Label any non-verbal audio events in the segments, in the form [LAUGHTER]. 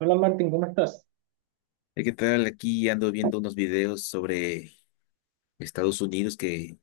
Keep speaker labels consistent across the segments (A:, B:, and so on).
A: Hola Martín, ¿cómo estás?
B: ¿Qué tal? Aquí ando viendo unos videos sobre Estados Unidos que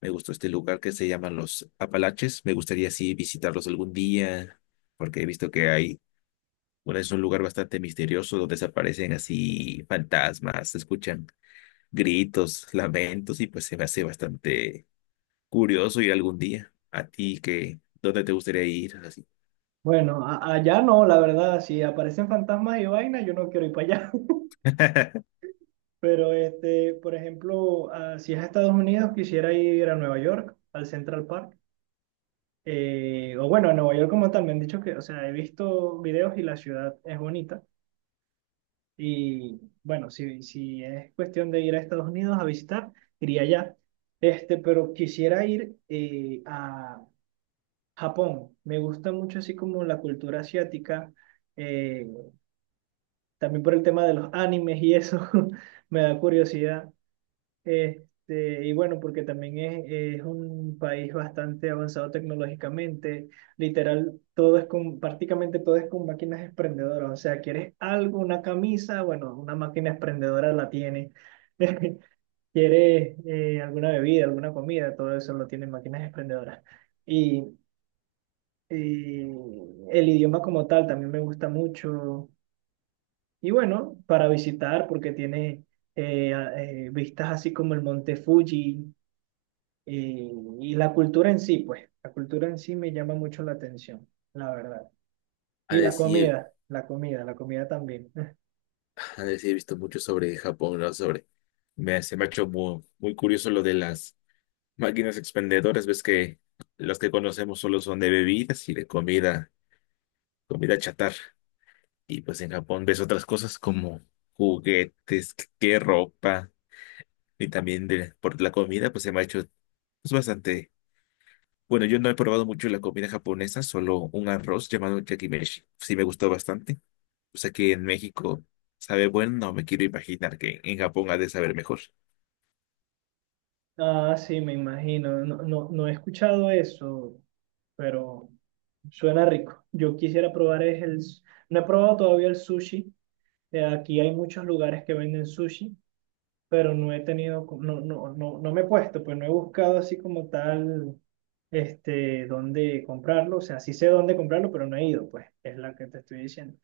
B: me gustó este lugar que se llama los Apalaches. Me gustaría sí visitarlos algún día porque he visto que hay, bueno, es un lugar bastante misterioso donde desaparecen así fantasmas, se escuchan gritos, lamentos y pues se me hace bastante curioso ir algún día. ¿A ti qué? ¿Dónde te gustaría ir? Así.
A: Bueno, allá no, la verdad, si aparecen fantasmas y vainas, yo no quiero ir para allá.
B: [LAUGHS]
A: [LAUGHS] Pero, este, por ejemplo, ah, si es a Estados Unidos, quisiera ir a Nueva York, al Central Park. O bueno, a Nueva York como tal, me han dicho que, o sea, he visto videos y la ciudad es bonita. Y bueno, si es cuestión de ir a Estados Unidos a visitar, iría allá. Este, pero quisiera ir a Japón. Me gusta mucho así como la cultura asiática. eh, También por el tema de los animes y eso [LAUGHS] me da curiosidad. Este, y bueno, porque también es un país bastante avanzado tecnológicamente. Literal, prácticamente todo es con máquinas expendedoras. O sea, quieres algo, una camisa, bueno, una máquina expendedora la tiene. [LAUGHS] Quieres alguna bebida, alguna comida, todo eso lo tienen máquinas expendedoras. Y, y el idioma como tal también me gusta mucho. Y bueno, para visitar, porque tiene vistas así como el Monte Fuji eh, y la cultura en sí, pues, la cultura en sí me llama mucho la atención, la verdad.
B: A
A: Y la
B: decir,
A: comida, la comida, la comida también. [LAUGHS]
B: a decir, he visto mucho sobre Japón, ¿no? Se me ha hecho muy curioso lo de las máquinas expendedoras. Ves que las que conocemos solo son de bebidas y de comida, comida chatarra. Y pues en Japón ves otras cosas como juguetes, que ropa, y también de, por la comida, pues se me ha hecho pues, bastante. Bueno, yo no he probado mucho la comida japonesa, solo un arroz llamado yakimeshi. Sí me gustó bastante. O sea que en México sabe bueno, no me quiero imaginar que en Japón ha de saber mejor.
A: Ah, sí, me imagino. No, no, no he escuchado eso, pero suena rico. Yo quisiera probar no he probado todavía el sushi. Aquí hay muchos lugares que venden sushi, pero no he tenido, no, no, no, no me he puesto, pues no he buscado así como tal, este, dónde comprarlo. O sea, sí sé dónde comprarlo, pero no he ido, pues, es la que te estoy diciendo.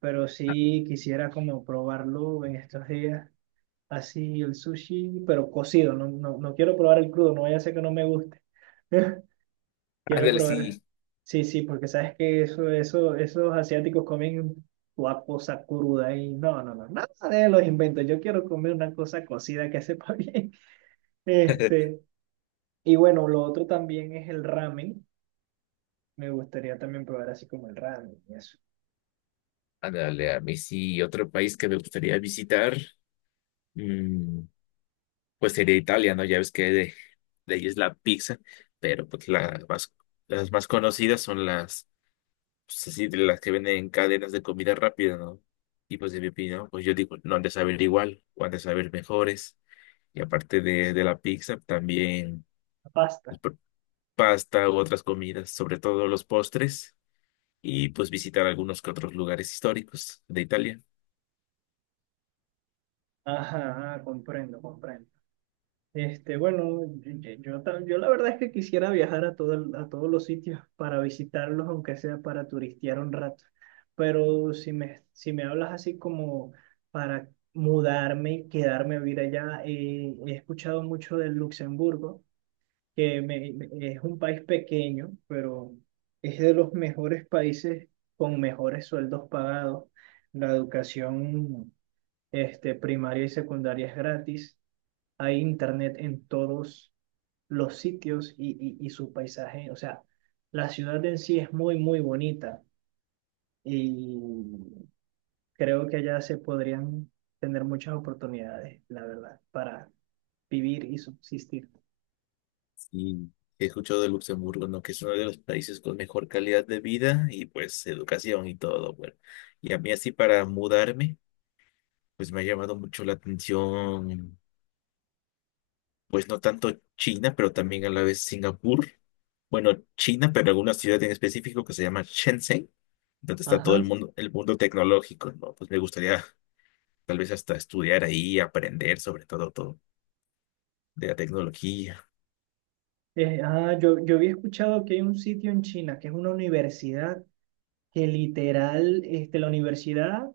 A: Pero sí quisiera como probarlo en estos días, así el sushi, pero cocido, no, no, no quiero probar el crudo, no vaya a ser que no me guste. [LAUGHS] Quiero
B: Ándale,
A: probar,
B: sí.
A: sí, sí, porque sabes que esos asiáticos comen una cosa cruda y no, no, no, nada de los inventos, yo quiero comer una cosa cocida que sepa [LAUGHS] bien.
B: [LAUGHS]
A: Este, y bueno, lo otro también es el ramen. Me gustaría también probar así como el ramen y eso.
B: Ándale, a mí sí, otro país que me gustaría visitar. Pues sería Italia, ¿no? Ya ves que de ahí es la pizza, pero pues la más, las más conocidas son las, pues así, de las que venden en cadenas de comida rápida, ¿no? Y pues de mi opinión, pues yo digo, no han de saber igual, o han de saber mejores. Y aparte de la pizza, también
A: La pasta.
B: pues, pasta u otras comidas, sobre todo los postres, y pues visitar algunos que otros lugares históricos de Italia.
A: Ajá, ah, comprendo, comprendo. Este, bueno, yo la verdad es que quisiera viajar a todos los sitios para visitarlos, aunque sea para turistear un rato. Pero si me hablas así como para mudarme, quedarme a vivir allá, he escuchado mucho del Luxemburgo, que es un país pequeño, pero es de los mejores países con mejores sueldos pagados. La educación, este, primaria y secundaria es gratis. Hay internet en todos los sitios y, y su paisaje. O sea, la ciudad en sí es muy, muy bonita y creo que allá se podrían tener muchas oportunidades, la verdad, para vivir y subsistir.
B: Y he escuchado de Luxemburgo, ¿no? Que es uno de los países con mejor calidad de vida y pues educación y todo, bueno. Y a mí así para mudarme, pues me ha llamado mucho la atención, pues no tanto China, pero también a la vez Singapur. Bueno, China, pero alguna ciudad en específico que se llama Shenzhen, donde está todo
A: Ajá.
B: el mundo tecnológico, ¿no? Pues me gustaría tal vez hasta estudiar ahí, aprender sobre todo de la tecnología.
A: Ah, yo había escuchado que hay un sitio en China que es una universidad que literal, este, la universidad,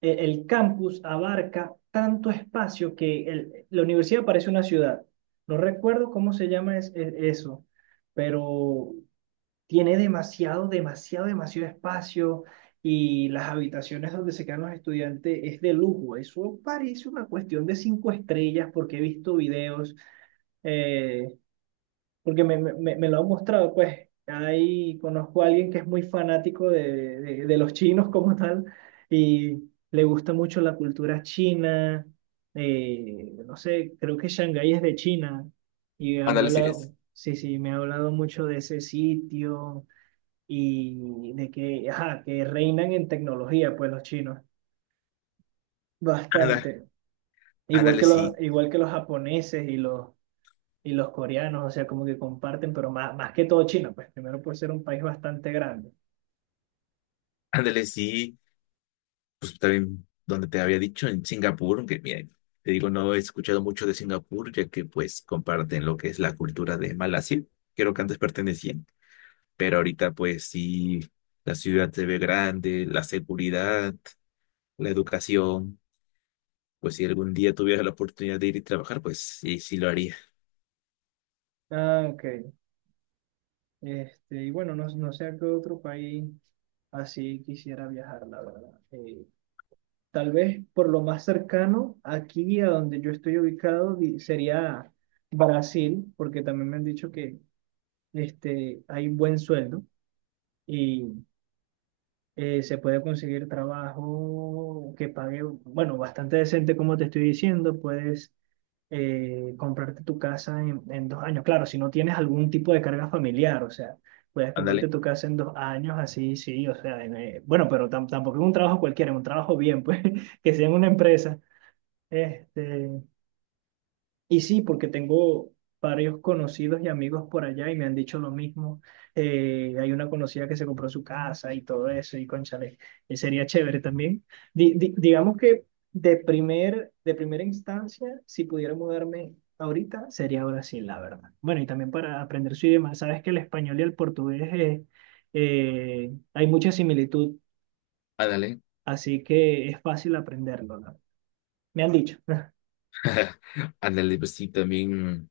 A: el campus abarca tanto espacio que la universidad parece una ciudad. No recuerdo cómo se llama eso, pero tiene demasiado, demasiado, demasiado espacio, y las habitaciones donde se quedan los estudiantes es de lujo. Eso parece una cuestión de cinco estrellas, porque he visto videos. eh, Porque me lo han mostrado, pues ahí conozco a alguien que es muy fanático de los chinos como tal, y le gusta mucho la cultura china. No sé, creo que Shanghái es de China, y me ha
B: Ándale, sí es.
A: hablado, sí, sí, me ha hablado mucho de ese sitio, y de que, ajá, que reinan en tecnología, pues los chinos,
B: Ándale,
A: bastante. Igual que
B: ándale,
A: los,
B: sí.
A: igual que los japoneses y los coreanos. O sea, como que comparten, pero más, más que todo China, pues primero por ser un país bastante grande.
B: Ándale, sí. Pues también donde te había dicho, en Singapur, que miren, te digo, no he escuchado mucho de Singapur, ya que pues comparten lo que es la cultura de Malasia, creo que antes pertenecían, pero ahorita pues sí, la ciudad se ve grande, la seguridad, la educación, pues si algún día tuviera la oportunidad de ir y trabajar, pues sí, sí lo haría.
A: Ah, ok. Este, y bueno, no, no sé a qué otro país así quisiera viajar, la verdad. Tal vez por lo más cercano, aquí a donde yo estoy ubicado, sería Brasil, porque también me han dicho que este, hay buen sueldo y se puede conseguir trabajo que pague, bueno, bastante decente. Como te estoy diciendo, puedes comprarte tu casa en 2 años. Claro, si no tienes algún tipo de carga familiar, o sea, puedes comprarte
B: Ándale,
A: tu casa en 2 años, así, sí. O sea, bueno, pero tampoco es un trabajo cualquiera, es un trabajo bien, pues, [LAUGHS] que sea en una empresa. Este, y sí, porque tengo varios conocidos y amigos por allá, y me han dicho lo mismo. Hay una conocida que se compró su casa y todo eso, y cónchale, sería chévere también. Digamos que de primera instancia, si pudiera mudarme ahorita, sería Brasil, la verdad. Bueno, y también para aprender su idioma. Sabes que el español y el portugués hay mucha similitud,
B: ándale,
A: así que es fácil aprenderlo, ¿no? Me han dicho. [LAUGHS]
B: [LAUGHS] ándale, pues sí, también,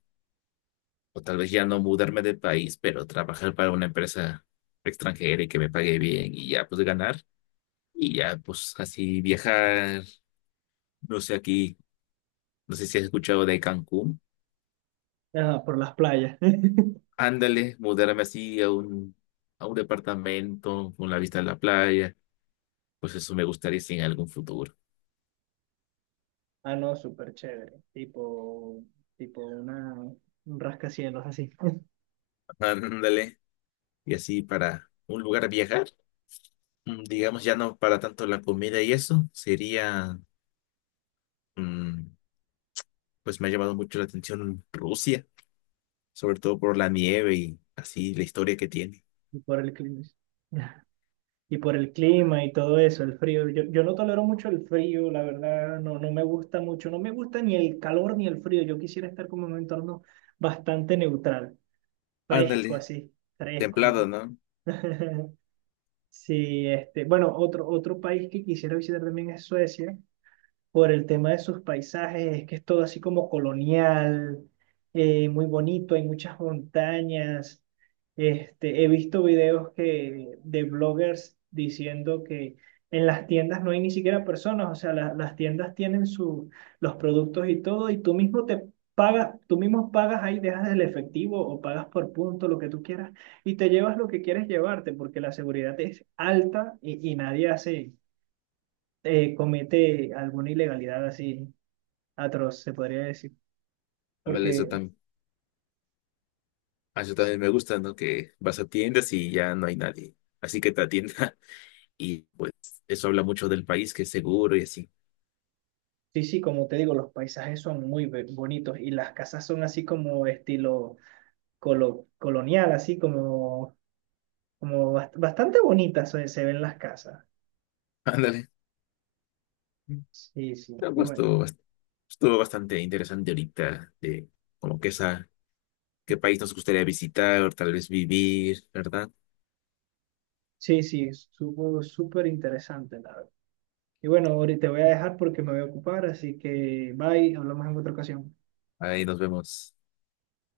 B: o tal vez ya no mudarme de país, pero trabajar para una empresa extranjera y que me pague bien y ya pues ganar. Y ya, pues así viajar, no sé aquí, no sé si has escuchado de Cancún.
A: Ah, por las playas.
B: Ándale, mudarme así a un departamento con la vista a la playa. Pues eso me gustaría sí, en algún futuro.
A: Ah, no, súper chévere. Tipo un rascacielos así. [LAUGHS]
B: Ándale, y así para un lugar a viajar, mm, digamos ya no para tanto la comida y eso, sería, mm, pues me ha llamado mucho la atención Rusia, sobre todo por la nieve y así la historia que tiene.
A: Y por el clima. Y por el clima y todo eso, el frío. Yo no tolero mucho el frío, la verdad, no, no me gusta mucho. No me gusta ni el calor ni el frío. Yo quisiera estar como en un entorno bastante neutral, fresco
B: Ándale,
A: así, fresco,
B: templado,
A: ¿no?
B: ¿no?
A: [LAUGHS] Sí, este, bueno, otro país que quisiera visitar también es Suecia. Por el tema de sus paisajes, es que es todo así como colonial, muy bonito, hay muchas montañas. Este, he visto videos, que, de bloggers diciendo que en las tiendas no hay ni siquiera personas. O sea, las tiendas tienen su, los productos y todo, y tú mismo te pagas, tú mismo pagas ahí, dejas el efectivo o pagas por punto, lo que tú quieras, y te llevas lo que quieres llevarte, porque la seguridad es alta, y nadie hace comete alguna ilegalidad así atroz, se podría decir.
B: Ándale, eso.
A: Porque
B: Ah, eso también me gusta, ¿no? Que vas a tiendas y ya no hay nadie. Así que te atienda [LAUGHS] y pues eso habla mucho del país, que es seguro y así.
A: sí, sí, como te digo, los paisajes son muy bonitos, y las casas son así como estilo colonial, así como bastante bonitas, se ven las casas.
B: [LAUGHS] Ándale.
A: Sí, sí,
B: No,
A: y
B: pues,
A: bueno,
B: Estuvo bastante interesante ahorita de como que esa, qué país nos gustaría visitar o tal vez vivir, ¿verdad?
A: sí, sí, supo súper interesante, la verdad. Y bueno, ahorita te voy a dejar, porque me voy a ocupar, así que bye, hablamos en otra ocasión.
B: Ahí nos vemos.